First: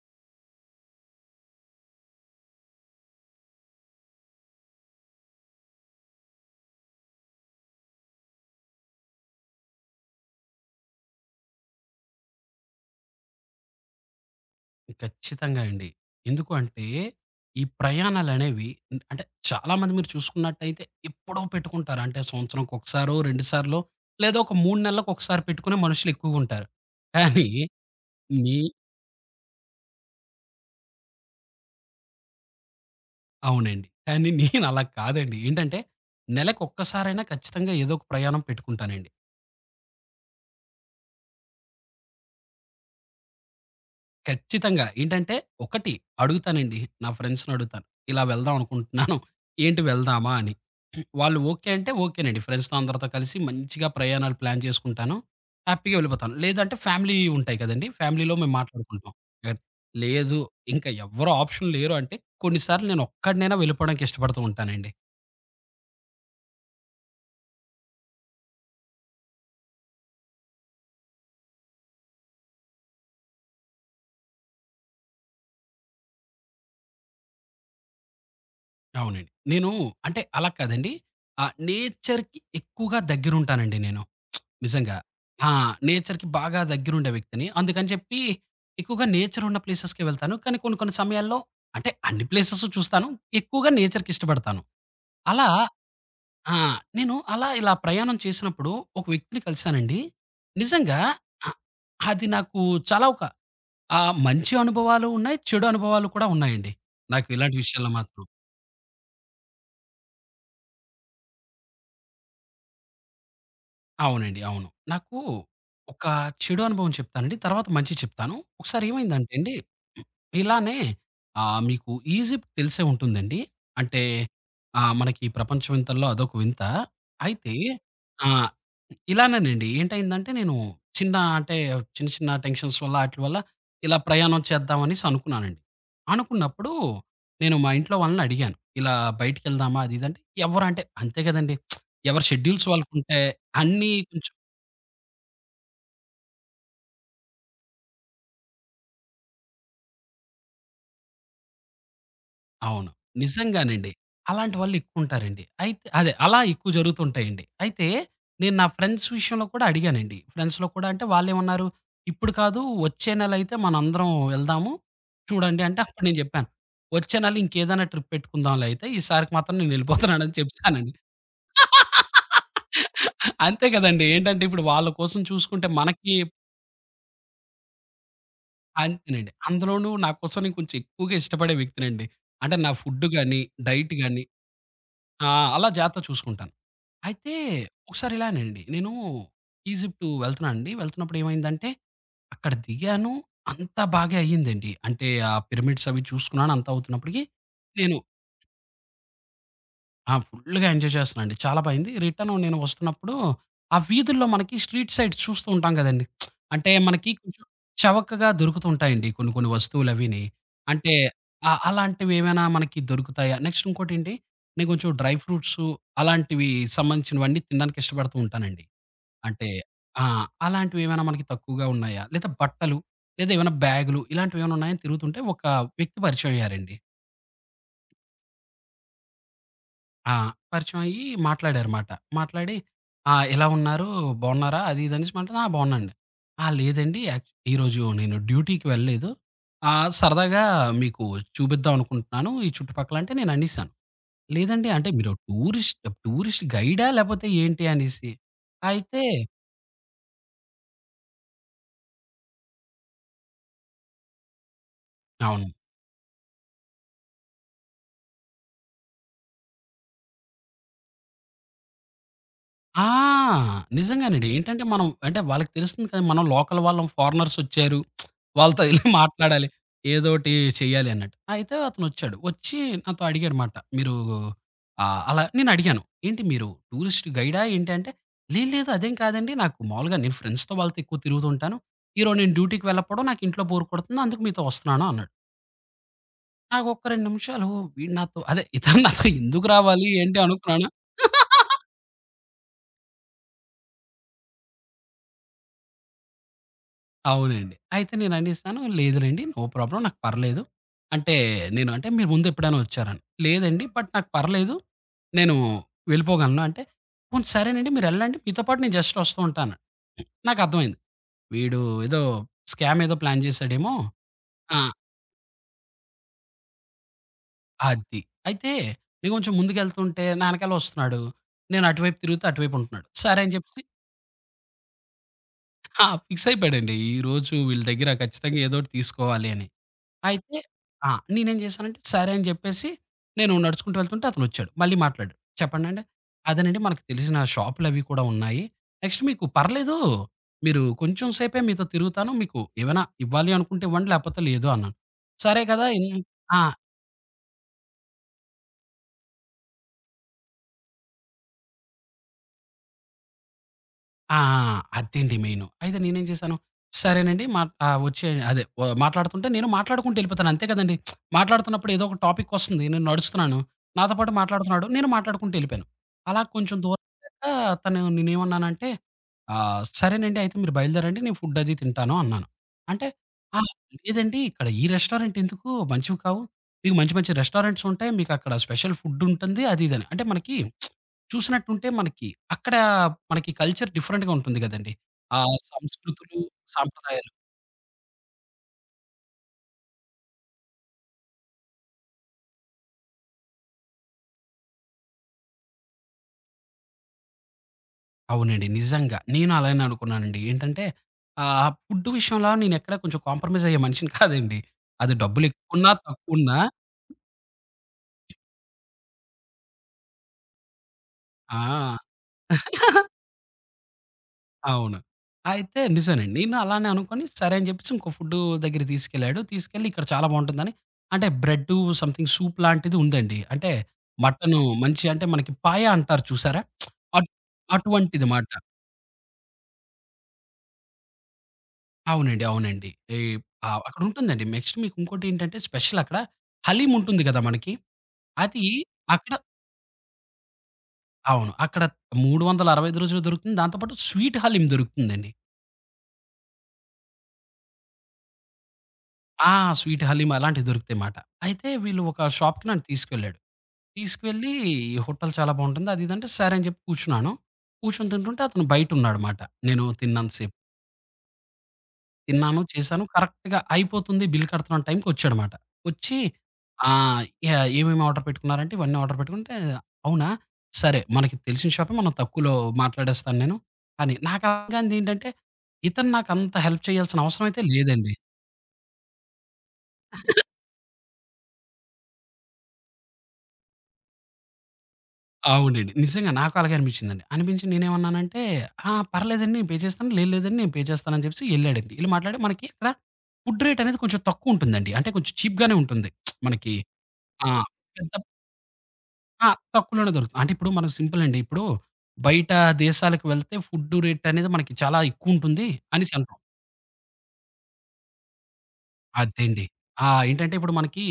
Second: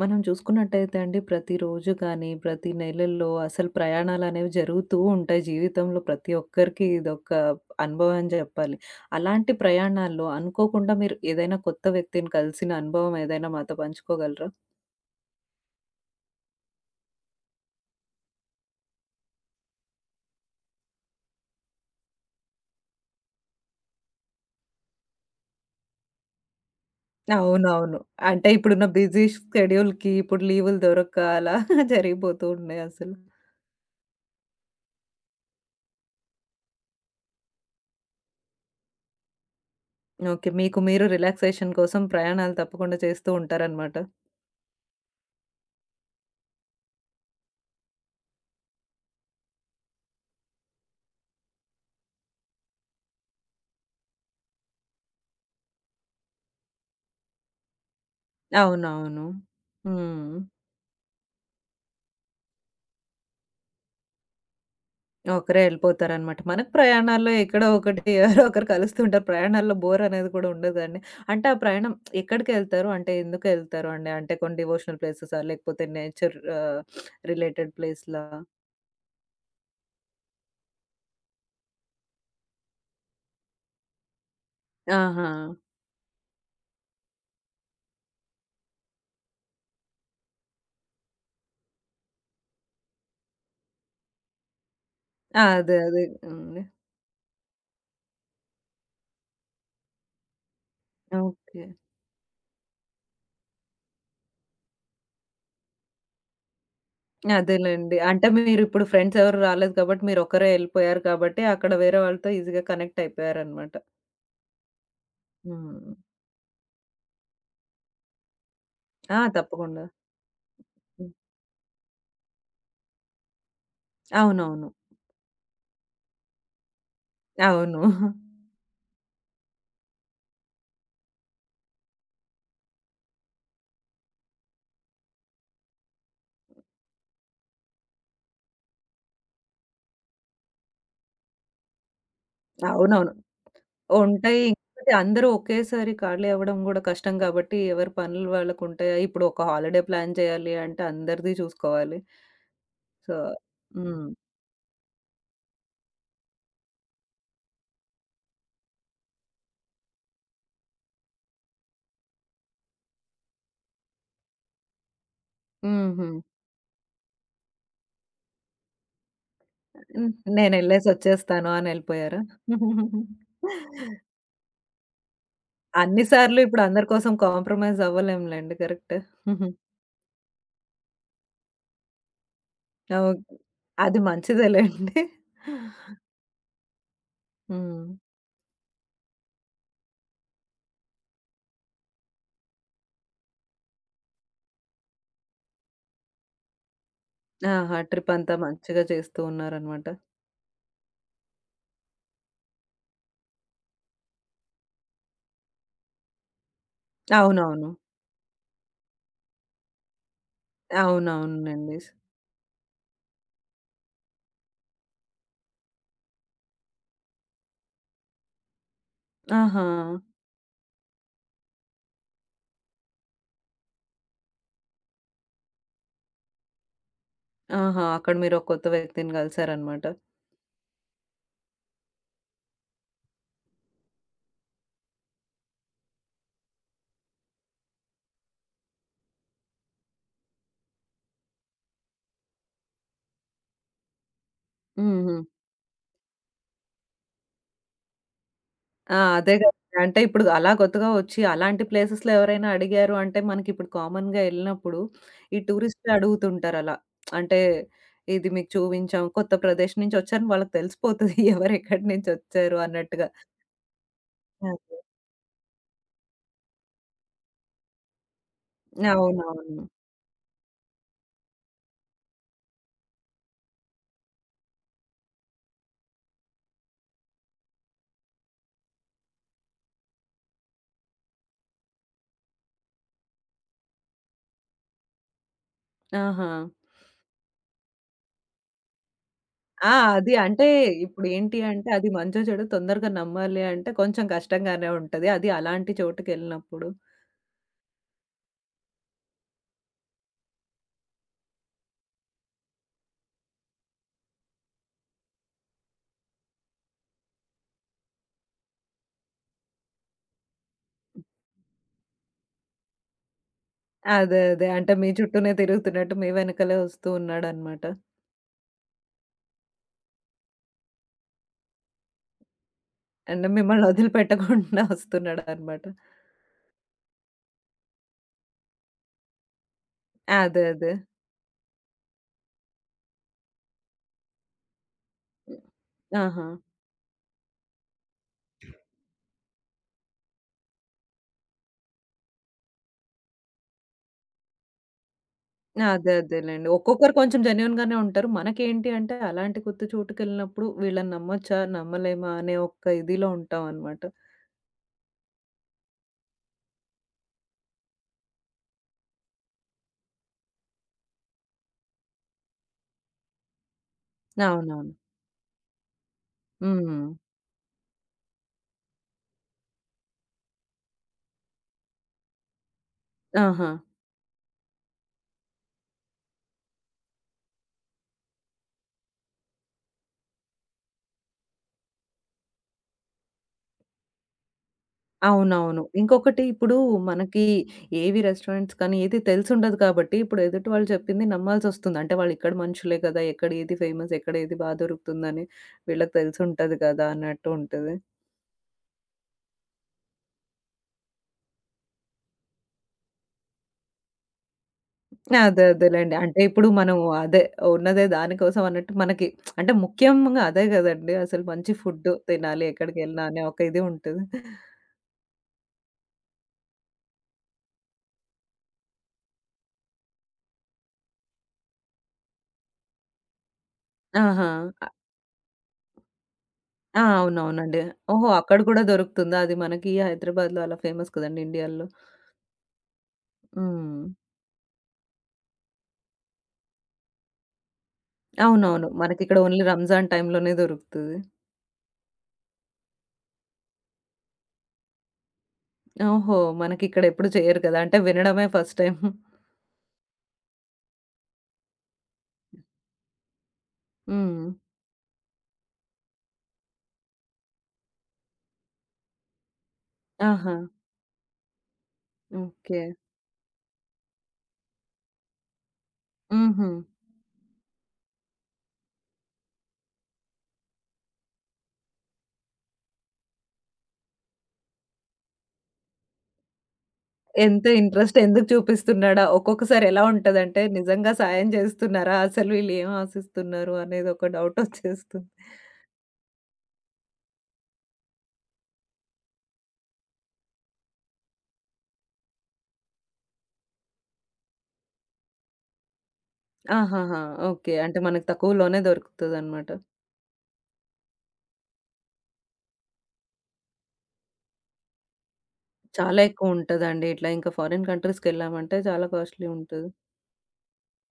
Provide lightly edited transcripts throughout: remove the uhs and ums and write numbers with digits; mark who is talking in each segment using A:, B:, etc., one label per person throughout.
A: మనం చూసుకున్నట్టయితే అండి ప్రతిరోజు కానీ, ప్రతి నెలల్లో అసలు ప్రయాణాలనేవి జరుగుతూ ఉంటాయి. జీవితంలో ప్రతి ఒక్కరికి ఇదొక అనుభవం అని జెప్పాలి. అలాంటి ప్రయాణాల్లో అనుకోకుండా మీరు ఏదైనా కొత్త వ్యక్తిని కలిసిన అనుభవం ఏదైనా మాతో పంచుకోగలరా?
B: ఖచ్చితంగా అండి. ఎందుకు అంటే, ఈ ప్రయాణాలనేవి, అంటే చాలామంది మీరు చూసుకున్నట్టయితే ఎప్పుడో పెట్టుకుంటారు. అంటే సంవత్సరానికొకసారో, 2 సార్లో లేదా ఒక 3 నెలలకొకసారి పెట్టుకునే మనుషులెక్కువుంటారు. కానీ
A: అవునవును. అంటే
B: నీ
A: ఇప్పుడున్న బిజీ షెడ్యూల్‌కి ఇప్పుడు లీవులు దొరక్క అలా జరిగిపోతూ ఉన్నాయి అసలు.
B: అవునండి. కానీ నేనలా కాదండి. ఏంటంటే, నెలకొక్కసారైనా ఖచ్చితంగా ఏదో ఒక ప్రయాణం పెట్టుకుంటానండి.
A: ఓకే. మీకు మీరు రిలాక్సేషన్ కోసం ప్రయాణాలు తప్పకుండా చేస్తూ ఉంటారనమాట.
B: ఖచ్చితంగా. ఏంటంటే ఒకటి అడుగుతానండి. నా ఫ్రెండ్స్‌ని అడుగుతాను. ఇలా వెళ్దాం అనుకుంటున్నాను. ఏంటి వెళ్దామా అని. వాళ్ళు ఓకే అంటే ఓకేనండి. ఫ్రెండ్స్‌తో అందరితో కలిసి మంచిగా ప్రయాణాలు ప్లాన్ చేసుకుంటాను. హ్యాపీగా వెళ్ళిపోతాను. లేదంటే ఫ్యామిలీ ఉంటాయి కదండీ! ఫ్యామిలీలో మేము మాట్లాడుకుంటాం.
A: అవునవును.
B: ఎట్
A: హ్మ్.
B: లేదు. ఇంకా ఎవ్వరు ఆప్షన్ లేరు అంటే కొన్ని సార్లు నేను ఒక్కడినైనా వెళ్ళిపోవడానికి ఇష్టపడుతూ ఉంటానండి.
A: ఒకరే ఎళ్ళిపోతారనమాట. మనకు ప్రయాణాల్లో ఎక్కడో ఒకటి ఎవరో ఒకరు కలుస్తుంటారు. ప్రయాణాల్లో బోర్ అనేది కూడా ఉండదండి. అంటే ఆ ప్రయాణం ఎక్కడికెళ్తారు? అంటే ఎందుకెళ్తారు అండి? అంటే కొన్ని డివోషనల్ ప్లేసెసా? లేకపోతే నేచర్ రిలేటెడ్ ప్లేస్‌లా?
B: అవునండి. నేను అంటే అలా కాదండి. ఆ నేచర్‌కి ఎక్కువగా దగ్గరుంటానండి నేను. నిజంగా.
A: ఆహా!
B: ఆ! నేచర్‌కి బాగా దగ్గరుండే వ్యక్తిని. అందుకని చెప్పి ఎక్కువగా నేచర్ ఉన్న ప్లేసెస్‌కే వెళ్తాను. కానీ కొన్ని కొన్ని సమయాల్లో అంటే అన్ని ప్లేసెస్ చూస్తాను. ఎక్కువగా నేచర్‌కిష్టపడతాను.
A: ఆ!
B: అలా
A: అదే. అదే.
B: ఆ!
A: హ్మ్.
B: నేను అలా ఇలా ప్రయాణం చేసినప్పుడు ఒక వ్యక్తిని కలిసానండి. నిజంగా అ
A: ఓకే.
B: అది నాకు చాలా ఒక మంచి అనుభవాలు ఉన్నాయి. చెడు అనుభవాలు కూడా ఉన్నాయండి. నాకు ఇలాంటి విషయాల్లో
A: అదేలెండి.
B: మాత్రం.
A: అంటే మీరిప్పుడు ఫ్రెండ్స్ ఎవరు రాలేదు కాబట్టి మీరొక్కరే ఎళ్ళిపోయారు కాబట్టి అక్కడ వేరే వాళ్ళతో ఈజీగా కనెక్ట్ అయిపోయారనమాట.
B: అవునండి. అవును. నాకు
A: హ్మ్.
B: ఒక చెడు అనుభవం చెప్తానండి. తర్వాత మంచి చెప్తాను. ఒకసారి
A: ఆ!
B: ఏమైందంటే అండి,
A: తప్పకుండా.
B: ఇలానే
A: హ్మ్.
B: మీకు ఈజిప్ట్ తెలిసే ఉంటుందండి. అంటే
A: అవునవును.
B: మనకి ప్రపంచ వింతల్లో అదొక వింత. అయితే
A: అవును.
B: ఆ! ఇలానేనండి. ఏంటయిందంటే నేను చిన్న అంటే చిన్న చిన్న టెన్షన్స్ వల్ల ఆటిల వల్ల ఇలా ప్రయాణం చేద్దాం అనేసి అనుకున్నానండి. అనుకున్నప్పుడు నేను మా ఇంట్లో వాళ్ళని అడిగాను. ఇలా బయటికెళ్దామా అది ఇది అంటే, ఎవరు అంటే అంతే కదండీ! ఎవరి షెడ్యూల్స్
A: అవునవును.
B: వాళ్ళకుంటే అన్నీ కొంచెం
A: ఉంటాయి. ఇంకోటి అందరూ ఒకేసారి ఖాళీ అవ్వడం గూడా కష్టం కాబట్టి, ఎవరి పనులు వాళ్ళకుంటాయా? ఇప్పుడు ఒక హాలిడే ప్లాన్ చేయాలి అంటే అందరిది చూసుకోవాలి.
B: అవును.
A: సో
B: నిజంగానండి.
A: హ్మ్.
B: అలాంటి వాళ్ళు ఎక్కువుంటారండి. అయితే అదే అలా ఎక్కువ జరుగుతుంటాయండి. అయితే నేను నా ఫ్రెండ్స్ విషయంలో కూడా అడిగానండి. ఫ్రెండ్స్‌లో కూడా అంటే వాళ్ళేమన్నారు, "ఇప్పుడు కాదు, వచ్చే నెలయితే మనందరం వెళ్దాము. చూడండి" అంటే అప్పుడు
A: హుహు.
B: నేను జెప్పాను. "వచ్చే నెల ఇంకేదైనా ట్రిప్ పెట్టుకుందాంలే అయితే. ఈసారికి మాత్రం
A: హ్మ్.
B: నేనెళ్ళిపోతున్నానని" చెప్పానండి.
A: నేనెళ్ళేసొచ్చేస్తాను అనెళ్ళిపోయారా?
B: అంతే కదండీ! ఏంటంటే ఇప్పుడు వాళ్ళ కోసం చూసుకుంటే
A: అన్ని
B: మనకి
A: సార్లు ఇప్పుడు అందరి కోసం కాంప్రమైజ్ అవ్వలేంలెండి. కరెక్టే.
B: అంతేనండి. అందులోనూ నా కోసం నేను కొంచెం ఎక్కువగా ఇష్టపడే వ్యక్తినండి. అంటే నా ఫుడ్
A: ఓకే.
B: గాని, డైట్
A: అది
B: గాని
A: మంచిదేలెండి.
B: ఆ! అలా జాగ్రత్త చూసుకుంటాను. అయితే
A: హ్మ్.
B: ఒకసారి ఇలానండి నేను ఈజిప్ట్ వెళ్తున్నా అండి. వెళ్తున్నప్పుడు ఏమైందంటే అక్కడ దిగాను. అంతా బాగే అయ్యిందండి. అంటే ఆ పిరమిడ్స్ అవి చూసుకున్నాను అంతా అవుతున్నప్పటికి
A: ఆహా!
B: నేను
A: ట్రిప్ అంతా మంచిగా చేస్తూ ఉన్నారనమాట.
B: ఆ! ఫుల్‌గా ఎంజాయ్ చేస్తున్నానండి. చాలా బా అయింది. రిటర్న్ నేను వస్తున్నప్పుడు ఆ వీధుల్లో మనకి స్ట్రీట్ సైడ్ చూస్తూ ఉంటాం గదండీ! అంటే మనకి కొంచెం
A: అవునవును.
B: చవకగా దొరుకుతూ ఉంటాయండి కొన్ని కొన్ని వస్తువులవిని. అంటే ఆ!
A: అవునవునండి.
B: అలాంటివి ఏమైనా మనకి దొరుకుతాయా? నెక్స్ట్ ఇంకోటేంటి నేను కొంచెం డ్రై ఫ్రూట్స్ అలాంటివి సంబంధించినవన్నీ తినడానికి ఇష్టపడుతూ ఉంటానండి. అంటే
A: ఆహా!
B: ఆ! అలాంటివేమైనా మనకి తక్కువగా ఉన్నాయా? లేదా బట్టలు లేదా ఏమైనా బ్యాగులు ఇలాంటివేమైనా ఉన్నాయా అని తిరుగుతుంటే ఒక వ్యక్తి పరిచయం అయ్యారండి.
A: ఆహా! అక్కడ మీరొక కొత్త వ్యక్తిని గలిసారనమాట.
B: ఆ! పరిచయం అయ్యి మాట్లాడారుమాట. మాట్లాడి, "ఆ! ఎలా ఉన్నారు? బావున్నారా?" అది ఇది అనేసి మాట్లాడితే, "ఆ! బావున్నానండి. ఆ! లేదండి యాక్ ఈరోజు నేను డ్యూటీకి వెళ్ళలేదు. సరదాగా మీకు చూపిద్దాం అనుకుంటున్నాను ఈ చుట్టుపక్కల" అంటే నేను అనేసాను, "లేదండి అంటే
A: హ్మ్.
B: మీరు
A: హ్మ్.
B: టూరిస్ట్ టూరిస్ట్ గైడా? లేపోతే ఏంటి?" అనేసి.
A: ఆ!
B: అయితే
A: అదే గదా! అంటే ఇప్పుడు అలా కొత్తగా వచ్చి అలాంటి ప్లేసెస్‌లో ఎవరైనా అడిగారు అంటే మనకిప్పుడు కామన్‌గా ఎళ్ళినప్పుడు ఈ
B: అవును.
A: టూరిస్టులు అడుగుతుంటారలా. అంటే ఇది మీకు చూపించాం. కొత్త ప్రదేశం నుంచి వచ్చారని వాళ్ళకి తెలిసిపోతది. ఎవరెక్కడి నుంచి వచ్చారు
B: ఆ!
A: అన్నట్టుగా.
B: నిజంగానండి. ఏంటంటే
A: అదే.
B: మనం అంటే వాళ్ళకి తెలుస్తుంది కదా! మనం లోకల్ వాళ్ళం, ఫారినర్స్ వచ్చారు. వాళ్ళతో ఎళ్లి మాట్లాడాలి.
A: అవునవును.
B: ఏదోటి చేయాలి అన్నట్టు. అయితే అతనొచ్చాడు. వచ్చి నాతో అడిగాడుమాట. "మీరు అలా" నేను అడిగాను, "ఏంటి మీరు టూరిస్ట్ గైడా ఏంటి" అంటే, "లేదు లేదు అదేం కాదండి. నాకు మామూలుగా నేను ఫ్రెండ్స్‌తో వాళ్ళతో ఎక్కువ తిరుగుతూ ఉంటాను. ఈరోజు నేను డ్యూటీకి వెళ్ళకపోవడం నాకు ఇంట్లో బోర్ కొడుతుంది. అందుకు మీతో వస్తున్నాను" అన్నాడు.
A: ఆహా!
B: నాకు ఒక్క 2 నిమిషాలు వీడు నాతో అదే ఇతను నాతో ఎందుకు
A: ఆ!
B: రావాలి
A: అది
B: ఏంటి
A: అంటే
B: అనుకున్నాను.
A: ఇప్పుడేంటి అంటే అది మంచో చెడో తొందరగా నమ్మాలి అంటే కొంచెం కష్టంగానే ఉంటది. అది అలాంటి చోటుకెళ్ళినప్పుడు.
B: అవునండి. అయితే నేననేసాను, లేదులెండి నో ప్రాబ్లమ్ నాకు పర్లేదు. అంటే నేను అంటే మీరు ముందెప్పుడైనా వచ్చారని. లేదండి బట్ నాకు పర్లేదు. నేను వెళ్ళిపోగలను అంటే, పోనీ సరేనండి మీరెళ్ళండి మీతో పాటు నేను జస్ట్ వస్తూ ఉంటాను. నాకర్థమైంది. వీడు ఏదో స్కామ్ ఏదో ప్లాన్ చేసాడేమో.
A: అదే. అదే.
B: ఆ!
A: అంటే మీ చుట్టూనే తిరుగుతున్నట్టు మీ వెనకాలే వస్తూ ఉన్నాడనమాట.
B: అది. అయితే నేను కొంచెం ముందుకెళ్తుంటే నా ఎనకాల వస్తున్నాడు. నేను అటువైపు తిరుగుతే అటువైపు ఉంటున్నాడు. సరే
A: అంటే
B: అని చెప్పేసి
A: మిమ్మల్ని వదిలిపెట్టకుండా వస్తున్నాడనమాట.
B: ఆ! ఫిక్స్ అయిపోయాడండి. ఈరోజు వీళ్ళ దగ్గర ఖచ్చితంగా ఏదోకటి తీసుకోవాలి అని. అయితే
A: అదే. అదే.
B: ఆ! నేనేం చేశానంటే, సరే అని చెప్పేసి నేను నడుచుకుంటూ వెళ్తుంటే అతనొచ్చాడు. మళ్ళీ మాట్లాడాడు. చెప్పండంటే,
A: ఆహా!
B: అదేనండి మనకు తెలిసిన షాపులవి కూడా ఉన్నాయి. నెక్స్ట్ మీకు పర్లేదు. మీరు కొంచెం సేపే మీతో తిరుగుతాను. మీకు ఏమైనా ఇవ్వాలి అనుకుంటే ఇవ్వండి. లేకపోతే లేదు అన్నాను. సరే కదా! ఇన్
A: అదే.
B: ఆ!
A: అదేలెండి. ఒక్కొక్కరు కొంచెం జెన్యూన్‌గానే ఉంటారు. మనకేంటి అంటే అలాంటి కొత్త చోటుకెళ్ళినప్పుడు వీళ్ళని నమ్మొచ్చా? నమ్మలేమా? అనే ఒక్క ఇదిలో ఉంటామనమాట.
B: ఆ! ఆ! అదండి మెయిను. అయితే నేనేం చేశాను, సరేనండి మా ఆహ్, వచ్చే అదే ఆహ్, మాట్లాడుతుంటే నేను మాట్లాడుకుంటూ ఎళ్ళిపోతాను అంతే కదండీ. మాట్లాడుతున్నప్పుడు ఏదో ఒక టాపిక్ వస్తుంది. నేను నడుస్తున్నాను. నాతో పాటు మాట్లాడుతున్నాడు.
A: అవునవును.
B: నేను మాట్లాడుకుంటూ ఎళ్ళిపోయాను. అలా కొంచెం దూరం
A: హ్మ్.
B: వెళ్ళాక తను నేనేమన్నానంటే, "సరేనండి అయితే మీరు బయలుదేరండి. నేను ఫుడ్ అది తింటాను" అన్నాను. అంటే, "ఆ!
A: ఆహా!
B: లేదండి ఇక్కడ ఈ రెస్టారెంట్ ఎందుకు మంచివి కావు. మీకు మంచి మంచి రెస్టారెంట్స్ ఉంటాయి. మీకక్కడ స్పెషల్ ఫుడ్ ఉంటుంది" అది ఇది అని. అంటే మనకి చూసినట్టుంటే మనకి అక్కడ మనకి కల్చర్ డిఫరెంట్‌గా ఉంటుంది గదండీ. ఆ
A: అవునవును.
B: సంస్కృతులు,
A: ఇంకొకటి ఇప్పుడు
B: సాంప్రదాయాలు.
A: మనకి ఏవి రెస్టారెంట్స్ కానీ ఏది తెలిసుండదు కాబట్టి, ఇప్పుడు ఎదుటి వాళ్ళు చెప్పింది నమ్మాల్సొస్తుంది. అంటే వాళ్ళిక్కడ మనుషులే కదా! ఎక్కడ ఏది ఫేమస్, ఎక్కడ ఏది బా దొరుకుతుందని వీళ్ళకి తెలిసుంటది కదా! అన్నట్టు ఉంటది.
B: అవునండి. నిజంగా. నేను అలానే అనుకున్నానండి. ఏంటంటే ఫుడ్ విషయంలో నేనెక్కడ కొంచెం కాంప్రమైజ్ అయ్యే మనిషిని కాదండి. అది
A: అదే
B: డబ్బులెక్కువున్నా,
A: అదేలెండి. అంటే
B: తక్కువున్నా
A: ఇప్పుడు మనం అదే ఉన్నదే దానికోసం అన్నట్టు మనకి అంటే ముఖ్యంగా అదే గదండీ! అసలు
B: ఆ!
A: మంచి ఫుడ్డు తినాలి ఎక్కడికెళ్ళినా అనే ఒక ఇది ఉంటది.
B: అవును. అయితే నిజమేనండి. నేను అలానే అనుకోని సరే అని జెప్పేసి ఇంకో ఫుడ్డు దగ్గరికి తీసుకెళ్ళాడు. తీసుకెళ్ళి ఇక్కడ చాలా బావుంటుందని అంటే బ్రెడ్డు సంథింగ్ సూప్ లాంటిది ఉందండి. అంటే
A: ఆహా!
B: మటను
A: అ
B: మంచి అంటే మనకి పాయ అంటారు చూసారా?
A: ఆ!
B: అట్
A: అవునవునండి. ఓహో!
B: అటువంటిదిమాట.
A: అక్కడ కూడా దొరుకుతుందా? అది మనకి హైదరాబాద్‌లో అలా ఫేమస్ కదండీ ఇండియాలో.
B: అవునండి. అవునండి. ఈ
A: హ్మ్.
B: అక్కడుంటుందండి. నెక్స్ట్ మీకు ఇంకోటేంటంటే స్పెషల్ అక్కడ హలీం ఉంటుంది గదా! మనకి. అది
A: అవునవును.
B: అక్కడ
A: మనకిక్కడ ఓన్లీ రంజాన్ టైమ్‌లోనే దొరుకుతది.
B: అవును. అక్కడ 365 రోజులు దొరుకుతుంది. దాంతో పాటు స్వీట్ హలీం దొరుకుతుందండి.
A: ఓహో! మనకిక్కడ ఎప్పుడు చేయరు కదా! అంటే వినడమే ఫస్ట్ టైమ్.
B: ఆ! స్వీట్ హలీం అలాంటివి దొరుకుతాయి మాట. అయితే వీళ్ళు ఒక షాప్‌కి నన్ను తీసుకెళ్ళాడు.
A: హ్మ్.
B: తీసుకెళ్ళి హోటల్ చాలా బావుంటుంది. అది ఇది అంటే సరే అని చెప్పి కూర్చున్నాను. కూర్చొని తింటుంటే అతను బయటున్నాడు మాట. నేను తిన్నంత సేపు.
A: ఆహా!
B: తిన్నాను,
A: ఓకే.
B: చేశాను. కరెక్ట్‌గా అయిపోతుంది బిల్ కడుతున్న టైంకి వచ్చాడు మాట. వచ్చి
A: హుహు.
B: ఆహ్, యాహ్! ఏమేమి ఆర్డర్ పెట్టుకున్నారంటే ఇవన్నీ ఆర్డర్ పెట్టుకుంటే, "అవునా? సరే మనకి తెలిసిన షాపే మనం తక్కువలో మాట్లాడేస్తాను నేను" అని. నాకు అర్థం కానిదేంటంటే ఇతను నాకు అంత హెల్ప్ చేయాల్సిన అవసరం అయితే
A: ఎంత
B: లేదండి.
A: ఇంట్రెస్ట్ ఎందుకు చూపిస్తున్నాడా? ఒక్కొక్కసారి ఎలా ఉంటదంటే నిజంగా సాయం చేస్తున్నారా? అసలు వీళ్ళు ఏం ఆశిస్తున్నారు అనేది ఒక డౌట్ వచ్చేస్తుంది.
B: అవునండి. నిజంగా నాకు అలాగే అనిపించిందండి. అనిపించి నేనేమన్నానంటే, "ఆ! పర్లేదండి నేను పే చేస్తాను. లేదు లేదండి నేను పే చేస్తాను" అని చెప్పేసి ఎళ్ళాడండి. ఎళ్లి మాట్లాడి మనకి ఇక్కడ ఫుడ్ రేట్ అనేది కొంచెం తక్కువుంటుందండి. అంటే కొంచెం చీప్‌గానే ఉంటుంది. మనకి
A: ఆహాహా!
B: ఆ!
A: ఓకే. అంటే
B: పెద్ద
A: మనకు తక్కువలోనే
B: ఆ!
A: దొరుకుతదనమాట.
B: తక్కువలోనే దొరుకుతుంది. అంటే ఇప్పుడు మనం సింపుల్ అండి. ఇప్పుడు బయట దేశాలకు వెళ్తే ఫుడ్ రేట్ అనేది మనకి చాలా ఎక్కువుంటుంది అనేసి
A: చాలా
B: అంటాం.
A: ఎక్కువ ఉంటదండి. ఇట్లా ఇంకా ఫారిన్ కంట్రీస్‌కెళ్ళామంటే చాలా కాస్ట్‌లీ
B: అదండి.
A: ఉంటది.
B: ఆ! ఏంటంటే ఇప్పుడు మనకి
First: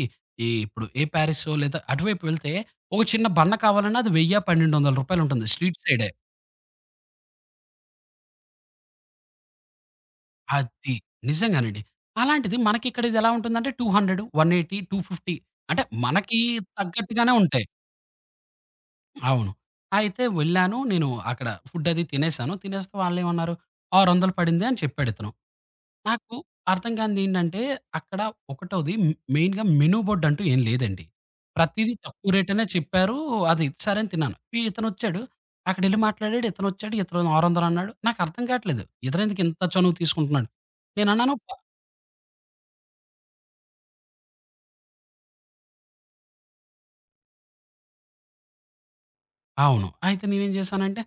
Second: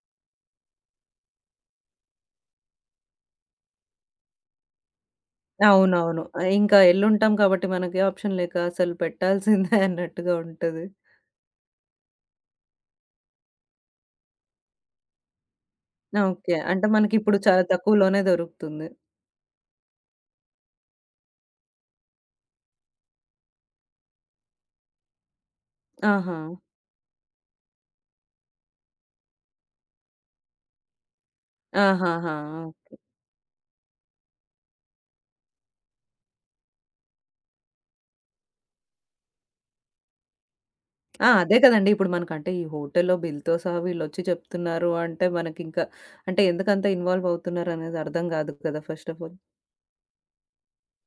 B: ఈ ఇప్పుడు ఏ పారిసో లేదా అటువైపు వెళ్తే ఒక చిన్న బన్న కావాలన్నా అది రూ. 1000, రూ. 1200 ఉంటుంది. స్ట్రీట్ సైడే.
A: అవునవును. ఇంకా ఎళ్ళుంటాం కాబట్టి మనకే ఆప్షన్ లేక అసలు పెట్టాల్సిందే అన్నట్టుగా ఉంటది.
B: అది. నిజంగానండి. అలాంటిది మనకిక్కడ ఇదెలా ఉంటుందంటే 200, 180, 250 అంటే మనకి
A: ఓకే. అంటే
B: తగ్గట్టుగానే
A: మనకిప్పుడు చాలా
B: ఉంటాయి.
A: తక్కువలోనే దొరుకుతుంది.
B: అవును. అయితే వెళ్ళాను. నేను అక్కడ ఫుడ్ అది తినేసాను. తినేస్తే వాళ్ళేమన్నారు, "600 పడింది" అని చెప్పాడితను. నాకు
A: ఆహా!
B: అర్థం కానిదేంటంటే అక్కడ ఒకటోది మెయిన్‌గా మెనూ బోర్డ్ అంటూ ఏం లేదండి. ప్రతీదీ తక్కువ
A: ఆహాహా!
B: రేటనే చెప్పారు. అది సరే అని తిన్నాను. ఈ ఇతనొచ్చాడు. అక్కడెళ్లి మాట్లాడాడు. ఇతనొచ్చాడు. ఇతను 600 అన్నాడు. నాకు అర్థం కాట్లేదు. ఇతనెందుకు ఇంత చనువు తీసుకుంటున్నాడు.
A: ఆ!
B: నేనన్నాను
A: అదే కదండీ. ఇప్పుడు మనకంటే ఈ హోటల్‌లో బిల్‌తో సహా వీళ్ళొచ్చి చెప్తున్నారు అంటే మనకింకా అంటే ఎందుకంత ఇన్వాల్వ్ అవుతున్నారనేది అర్థం కాదు కదా! First of all.
B: అవును. అయితే నేనేం చేశానంటే,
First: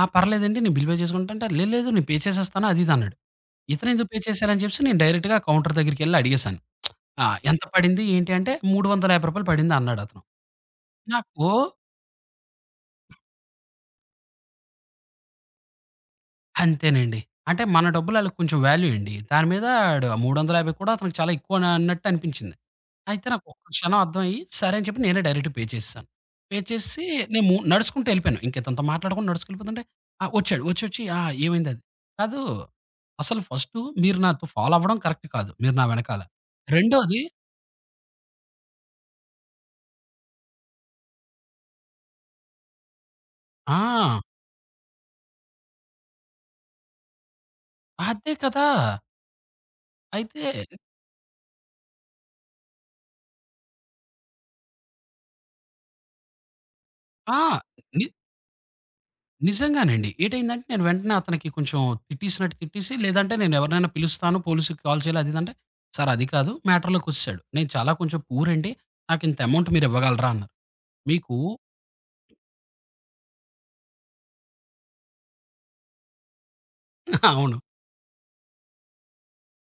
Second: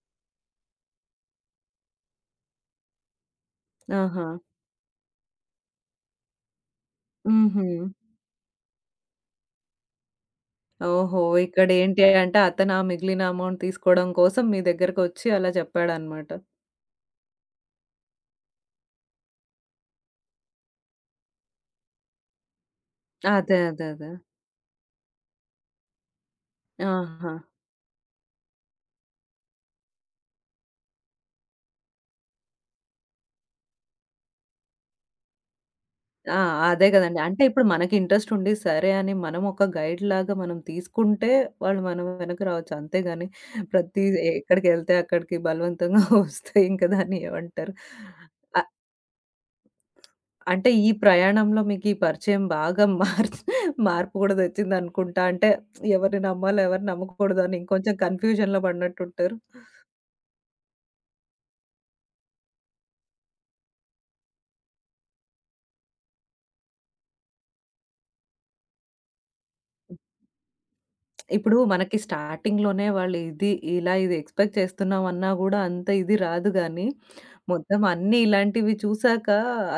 B: "ఆ! పర్లేదండి నేను బిల్ పే చేసుకుంటా" అంటే, "లేదు లేదు నేను పే చేసేస్తాను" అది ఇది అన్నాడు. ఇతనెందుకు పే
A: ఆహా!
B: చేశారని చెప్పేసి నేను డైరెక్ట్‌గా కౌంటర్ దగ్గరికెళ్లి అడిగేశాను, "ఆ! ఎంత
A: హుహు.
B: పడింది ఏంటి" అంటే, "రూ. 350 పడింది" అన్నాడతను.
A: ఓహో!
B: నాకు
A: ఇక్కడేంటి అంటే అతను ఆ మిగిలిన అమౌంట్ తీసుకోవడం కోసం మీ దగ్గరకొచ్చి అలా చెప్పాడన్నమాట.
B: అంతేనండి. అంటే మన డబ్బులు ఆళ్ళకి కొంచెం వాల్యూ అండి. దాని మీద ఆడు 350 కూడా అతనికి చాలా ఎక్కువ అని అన్నట్టు అనిపించింది. అయితే నాకు
A: అదే.
B: ఒక్క
A: అదే.
B: క్షణం
A: అదే.
B: అర్థమయ్యి, సరే అని చెప్పి నేనే డైరెక్ట్ పే చేసేసాను. పే చేసేసి
A: ఆహా!
B: నేను నడుచుకుంటూ ఎళ్ళిపోయాను. ఇంక ఇతనితో మాట్లాడకుండా నడుచుకెళ్ళిపోతుంటే ఆ! వచ్చాడు. వచ్చొచ్చి "ఆ! ఏమైందది? కాదు అసలు ఫస్టు మీరు నాతో ఫాలో అవ్వడం కరెక్ట్ కాదు. మీరు నా వెనకాల.
A: ఆ! అదే గదండీ.
B: రెండోది
A: అంటే ఇప్పుడు మనకి ఇంట్రెస్ట్ ఉండి సరే అని మనం ఒక గైడ్‌లాగా మనం తీసుకుంటే వాళ్ళు మన వెనక రావచ్చు. అంతేగాని ప్రతి
B: ఆ!
A: ఎక్కడికెళ్తే అక్కడికి బలవంతంగా వస్తే ఇంకా దాన్ని ఏమంటారు?
B: అదే
A: అ
B: కదా!" అయితే
A: అంటే ఈ ప్రయాణంలో మీకు ఈ పరిచయం బాగా మార్చ్ మార్పు గూడా తెచ్చిందనుకుంటా. అంటే ఎవరిని నమ్మాలో ఎవరిని
B: ఆ!
A: నమ్మకూడదో అని ఇంకొంచెం
B: ని
A: కన్‌ఫ్యూజన్‌లో పడినట్టుంటారు.
B: నిజంగానండి. ఏటయిందంటే నేను వెంటనే అతనికి కొంచెం తిట్టేసినట్టు తిట్టేసి, లేదంటే నేను ఎవరినైనా పిలుస్తాను, పోలీస్‌కి కాల్ చేయాలి అది ఇది అంటే, సార్ అది కాదు మ్యాటర్‌లోకొచ్చేసాడు. "నేను చాలా కొంచెం పూర్ అండి. నాకు ఇంత అమౌంట్ మీరు ఇవ్వగలరా" అన్నారు. మీకు
A: ఇప్పుడు మనకి స్టార్టింగ్‌లోనే వాళ్ళు ఇది, ఇలా ఇది ఎక్స్‌పెక్ట్ చేస్తున్నామన్నా గూడా అంత ఇది రాదు గానీ,
B: అవును.
A: మొత్తం అన్నీ ఇలాంటివి చూసాక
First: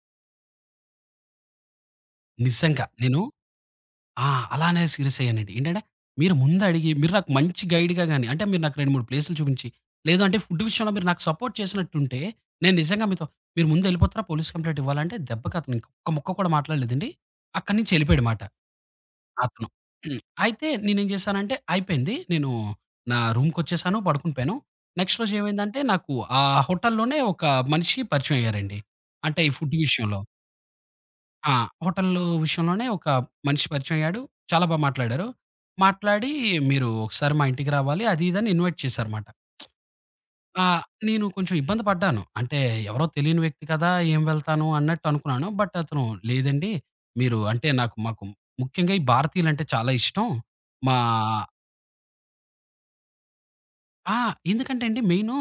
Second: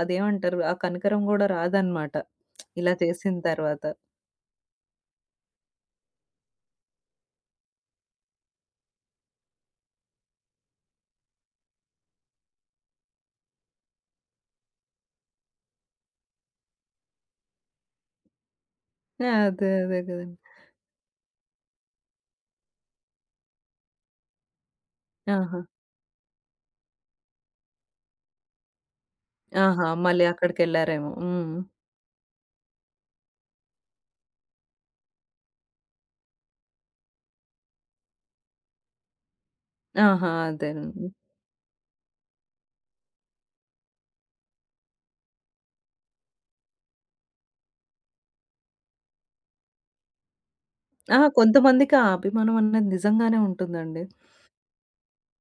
A: అదేమంటారు? ఆ కనికరం గూడా రాదనమాట.
B: నిజంగా.
A: ఇలా
B: నేను
A: చేసిన తర్వాత.
B: ఆ! అలానే సీరియస్ అయ్యానండి. ఏంటంటే మీరు ముందు అడిగి, మీరు నాకు మంచి గైడ్‌గా గాని, అంటే మీరు నాకు 2, 3 ప్లేసులు చూపించి, లేదు అంటే ఫుడ్ విషయంలో మీరు నాకు సపోర్ట్ చేసినట్టుంటే, నేను నిజంగా మీతో మీరు ముందెళ్ళిపోతారా పోలీస్ కంప్లెయింట్ ఇవ్వాలంటే దెబ్బకి అతను ఇంక ఒక్క ముక్క కూడా మాట్లాడలేదండి. అక్కడి నుంచి ఎళ్ళిపోయాడు మాట.
A: ఆ!
B: అతను.
A: అదే. అదే
B: హ్మ్.
A: గదండీ.
B: అయితే నేనేం చేశానంటే అయిపోయింది. నేను నా రూమ్‌కొచ్చేసాను, పడుకునిపోయాను. నెక్స్ట్ రోజు
A: ఆహా!
B: ఏమైందంటే నాకు ఆ హోటల్‌లోనే ఒక మనిషి పరిచయం అయ్యారండి. అంటే ఈ ఫుడ్
A: ఆహా!
B: విషయంలో.
A: మళ్ళీ అక్కడికెళ్లారేమో.
B: ఆ!
A: హ్మ్.
B: హోటల్ విషయంలోనే ఒక మనిషి పరిచయం అయ్యాడు. చాలా బా మాట్లాడారు. మాట్లాడి, "మీరు ఒకసారి మా ఇంటికి రావాలి" అది ఇది అని ఇన్వైట్ చేశారుమాట.
A: ఆహా!
B: ఆ!
A: అదేనండి.
B: నేను కొంచెం ఇబ్బంది పడ్డాను. అంటే ఎవరో తెలియని వ్యక్తి కదా! ఏం వెళ్తాను అన్నట్టు అనుకున్నాను. బట్ అతను లేదండి. మీరు అంటే నాకు మాకు ముఖ్యంగా ఈ భారతీయులంటే చాలా ఇష్టం. మా
A: ఆ! కొంతమందికి ఆ అభిమానం అనేది నిజంగానే ఉంటుందండి.
B: ఆ! ఎందుకంటే అండి మెయిను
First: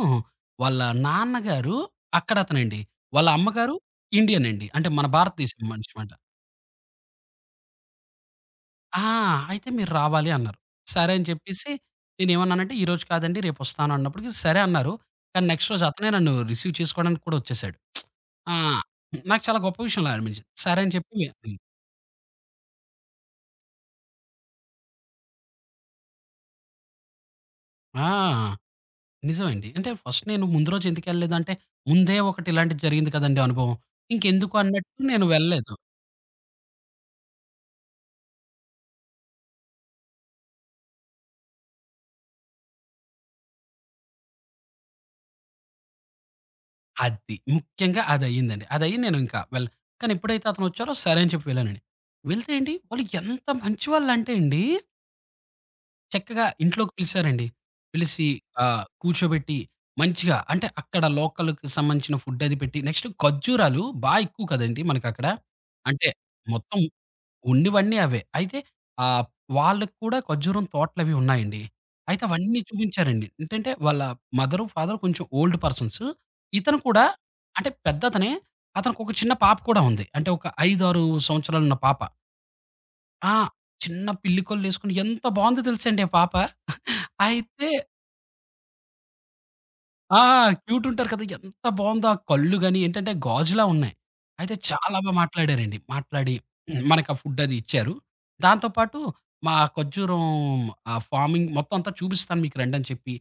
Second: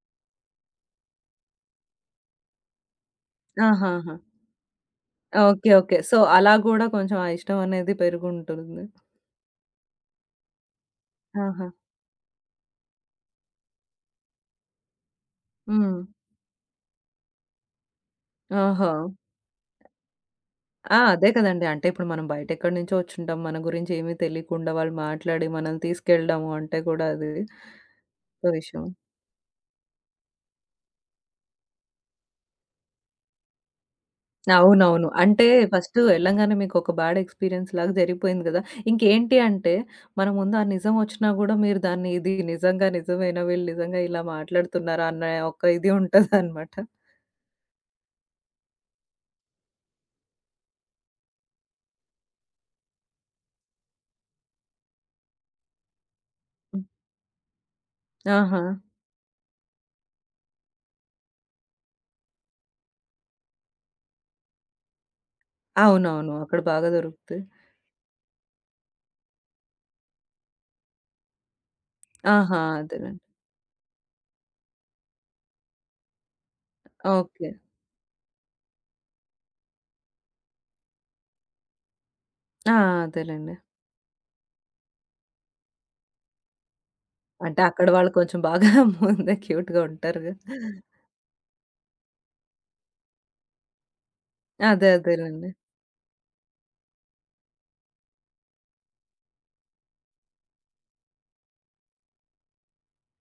B: వాళ్ళ నాన్నగారు అక్కడ అతనండి. వాళ్ళ అమ్మగారు
A: ఆహాహా!
B: ఇండియన్ అండి. అంటే మన భారతదేశం
A: ఓకే.
B: మనిషి
A: ఓకే.
B: మాట.
A: సో, అలా గూడా కొంచెం ఆ ఇష్టం అనేది పెరిగుంటుంది.
B: ఆ! అయితే మీరు రావాలి అన్నారు. సరే అని
A: ఆహా!
B: చెప్పేసి నేనేమన్నానంటే ఈరోజు కాదండి రేపొస్తాను అన్నప్పటికి సరే అన్నారు. కానీ నెక్స్ట్ రోజు
A: హ్మ్.
B: అతనే నన్ను రిసీవ్ చేసుకోవడానికి కూడా వచ్చేసాడు. ఆ!
A: ఓహో!
B: నాకు చాలా గొప్ప విషయంలా అనిపించింది. సరే అని
A: ఆ!
B: చెప్పి
A: అదే
B: హ్మ్.
A: కదండీ. అంటే ఇప్పుడు మనం బయటెక్కడి నుంచో వచ్చుంటాం. మన గురించి ఏమీ తెలియకుండా వాళ్ళు మాట్లాడి మనల్ని తీసుకెళ్ళడము అంటే కూడా అది
B: ఆ!
A: పెద్ద విషయం.
B: నిజమండి. అంటే ఫస్ట్ నేను ముందు రోజు ఎందుకెళ్ళలేదంటే, ముందే ఒకటి ఇలాంటిది జరిగింది కదండీ అనుభవం. ఇంకెందుకు అన్నట్టు
A: అవునవును.
B: నేను
A: అంటే
B: వెళ్ళలేదు.
A: ఫస్ట్ ఎళ్ళంగానే మీకొక బ్యాడ్ ఎక్స్‌పీరియన్స్ లాగా జరిగిపోయింది గదా! ఇంకేంటి అంటే మన ముందు ఆ నిజం వచ్చినా గూడా మీరు దాన్ని ఇది నిజంగా నిజమేనా? వీళ్ళు నిజంగా ఇలా మాట్లాడుతున్నారా? అన్న ఒక ఇది ఉంటదనమాట.
B: అది. ముఖ్యంగా అదయ్యిందండి. అదయ్యి నేనింకా వెళ్ళ కానీ ఎప్పుడైతే అతనొచ్చారో సరే అని చెప్పి వెళ్ళానండి. వెళ్తే ఏంటి వాళ్ళు ఎంత మంచి వాళ్ళంటే అండి, చక్కగా
A: హ్మ్.
B: ఇంట్లోకి పిలిసారండి. పిలిసి
A: ఆహా!
B: కూర్చోబెట్టి మంచిగా అంటే అక్కడ లోకల్‌కి సంబంధించిన ఫుడ్ అది పెట్టి నెక్స్ట్ ఖర్జూరాలు బా ఎక్కువ కదండీ మనకక్కడ. అంటే
A: అవునవును. అక్కడ
B: మొత్తం
A: బాగా దొరుకుతాయి.
B: ఉన్నివన్నీ అవే. అయితే ఆహ్, వాళ్ళకి కూడా ఖర్జూరం తోటలవి ఉన్నాయండి. అయితే అవన్నీ
A: ఆహా! అదేలెండి.
B: చూపించారండి. ఏంటంటే వాళ్ళ మదరు, ఫాదరు కొంచెం ఓల్డ్ పర్సన్స్. ఇతను కూడా
A: ఓకే.
B: అంటే పెద్దతనే. అతనికొక చిన్న పాప కూడా ఉంది. అంటే ఒక 5, 6 సంవత్సరాలున్న పాప.
A: ఆ!
B: ఆ!
A: అదేలెండి.
B: చిన్న పిల్లికొల్లేసుకొని ఎంత బావుందో తెలుసండి ఆ పాప.
A: అంటే
B: అయితే
A: అక్కడ వాళ్ళు కొంచెం బాగా ముందే క్యూట్‌గా
B: ఆ!
A: ఉంటారుగా.
B: క్యూట్ ఉంటారు కదా! ఎంత బావుందో ఆ కళ్ళు గాని ఏంటంటే గాజులా ఉన్నాయి. అయితే
A: అదే
B: చాలా బా
A: అదేలెండి.
B: మాట్లాడారండి. మాట్లాడి మనకు ఆ ఫుడ్ అది ఇచ్చారు. దాంతో పాటు మా ఖర్జూరం ఆ ఫార్మింగ్ మొత్తం అంతా చూపిస్తాను మీకు రండని చెప్పి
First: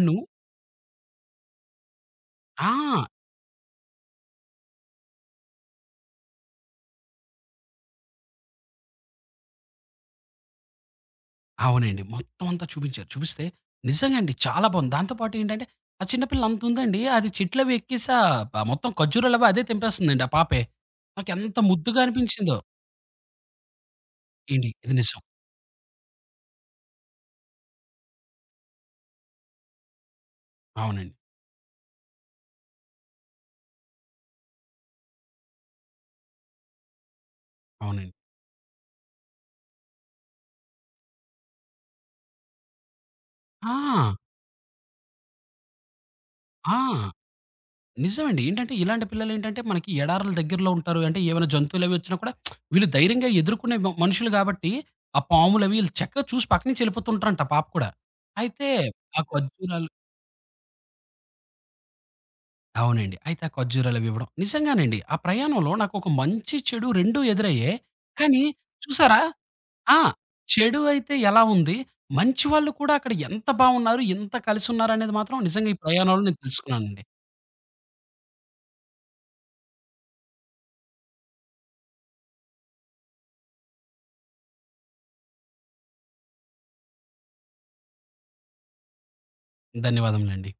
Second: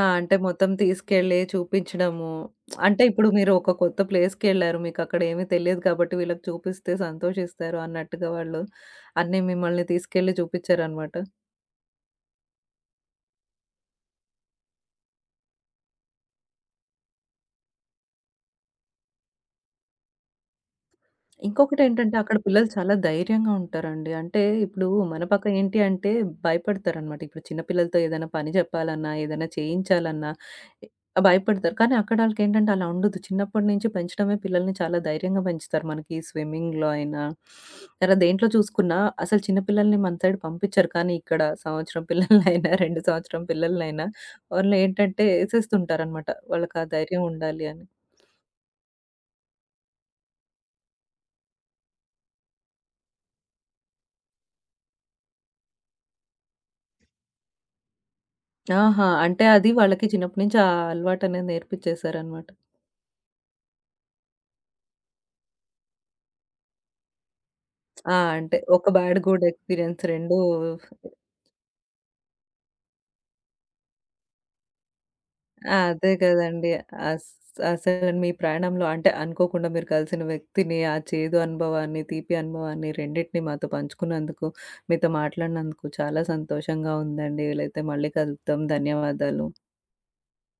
A: ఆ! అంటే మొత్తం తీసుకెళ్ళి చూపించడము.
B: ఆ!
A: అంటే ఇప్పుడు మీరు ఒక కొత్త ప్లేస్‌కెళ్లారు. మీకక్కడ ఏమీ తెలియదు కాబట్టి వీళ్ళకి చూపిస్తే సంతోషిస్తారు అన్నట్టుగా వాళ్ళు అన్నీ మిమ్మల్ని తీసుకెళ్ళి చూపించారనమాట.
B: అవునండి. మొత్తం అంతా చూపించారు. చూపిస్తే నిజంగా అండి చాలా బావుంది. దాంతో పాటు ఏంటంటే ఆ చిన్న పిల్ల అంత ఉందండి. అది చెట్లవి ఎక్కేసి మొత్తం ఖర్జూరాలవి అదే తెంపేస్తుందండి ఆ పాపే. నాకెంత ముద్దుగా
A: ఇంకొకటేంటంటే అక్కడ
B: అనిపించిందో.
A: పిల్లలు చాలా ధైర్యంగా ఉంటారండి. అంటే
B: ఏండి
A: ఇప్పుడు
B: ఇది నిజం.
A: మన పక్క ఏంటి అంటే భయపడతారనమాట. ఇప్పుడు చిన్న పిల్లలతో ఏదైనా పని జెప్పాలన్నా, ఏదైనా చేయించాలన్నా ఎ
B: అవునండి.
A: భయపడతారు. కానీ అక్కడ ఆళ్ళకేంటంటే అలా ఉండదు. చిన్నప్పటి నుంచి పెంచడమే పిల్లల్ని చాలా ధైర్యంగా పెంచుతారు. మనకి స్విమ్మింగ్‌లో అయినా,
B: అవునండి.
A: తర్వాత దేంట్లో చూసుకున్నా అసలు చిన్న పిల్లల్ని మన సైడ్ పంపిచ్చరు. కానీ ఇక్కడ సంవత్సరం పిల్లలనైనా, 2 సంవత్సరం పిల్లలనైనా
B: ఆ!
A: వాళ్ళు ఏంటంటే ఎసేస్తుంటారనమాట. వాళ్ళకి ఆ
B: ఆ!
A: ధైర్యం ఉండాలి అని.
B: నిజమండి. ఏంటంటే ఇలాంటి పిల్లలేంటంటే మనకి ఎడారుల దగ్గరలో ఉంటారు. అంటే ఏమైనా జంతువులవి వచ్చినా కూడా వీళ్ళు ధైర్యంగా ఎదుర్కొనే మనుషులు గాబట్టి, ఆ పాములవి ఈళ్ళు చక్కగా చూసి పక్క నుంచి ఎళ్ళిపోతుంటారంట ఆ పాప కూడా. అయితే
A: ఆహా!
B: ఆ
A: అంటే అది
B: ఖర్జూరాలు
A: వాళ్ళకి చిన్నప్పటి నుంచి ఆ అలవాటనేది నేర్పిచ్చేసారనమాట.
B: అవునండి. అయితే ఆ ఖర్జూరాలవి ఇవ్వడం. నిజంగానండి. ఆ ప్రయాణంలో నాకొక మంచి, చెడు రెండూ ఎదురయ్యాయి.
A: ఆ!
B: కానీ
A: అంటే ఒక బ్యాడ్,
B: చూసారా
A: గుడ్
B: ఆ!
A: ఎక్స్‌పీరియన్స్ రెండూ
B: చెడు అయితే ఎలా ఉంది, మంచి వాళ్ళు కూడా అక్కడ ఎంత బావున్నారు, ఎంత కలిసున్నారనేది మాత్రం నిజంగా ఈ
A: అదే
B: ప్రయాణంలో నేను
A: కదండీ.
B: తెలుసుకున్నానండి.
A: అస్ అసలు మీ ప్రయాణంలో అంటే అనుకోకుండా మీరు కలిసిన వ్యక్తిని, ఆ చేదు అనుభవాన్ని, తీపి అనుభవాన్ని రెండిటిని మాతో పంచుకున్నందుకు, మీతో మాట్లాడినందుకు చాలా సంతోషంగా ఉందండి. వీలైతే మళ్ళీ కలుద్దాం. ధన్యవాదాలు.
B: ధన్యవాదములండి.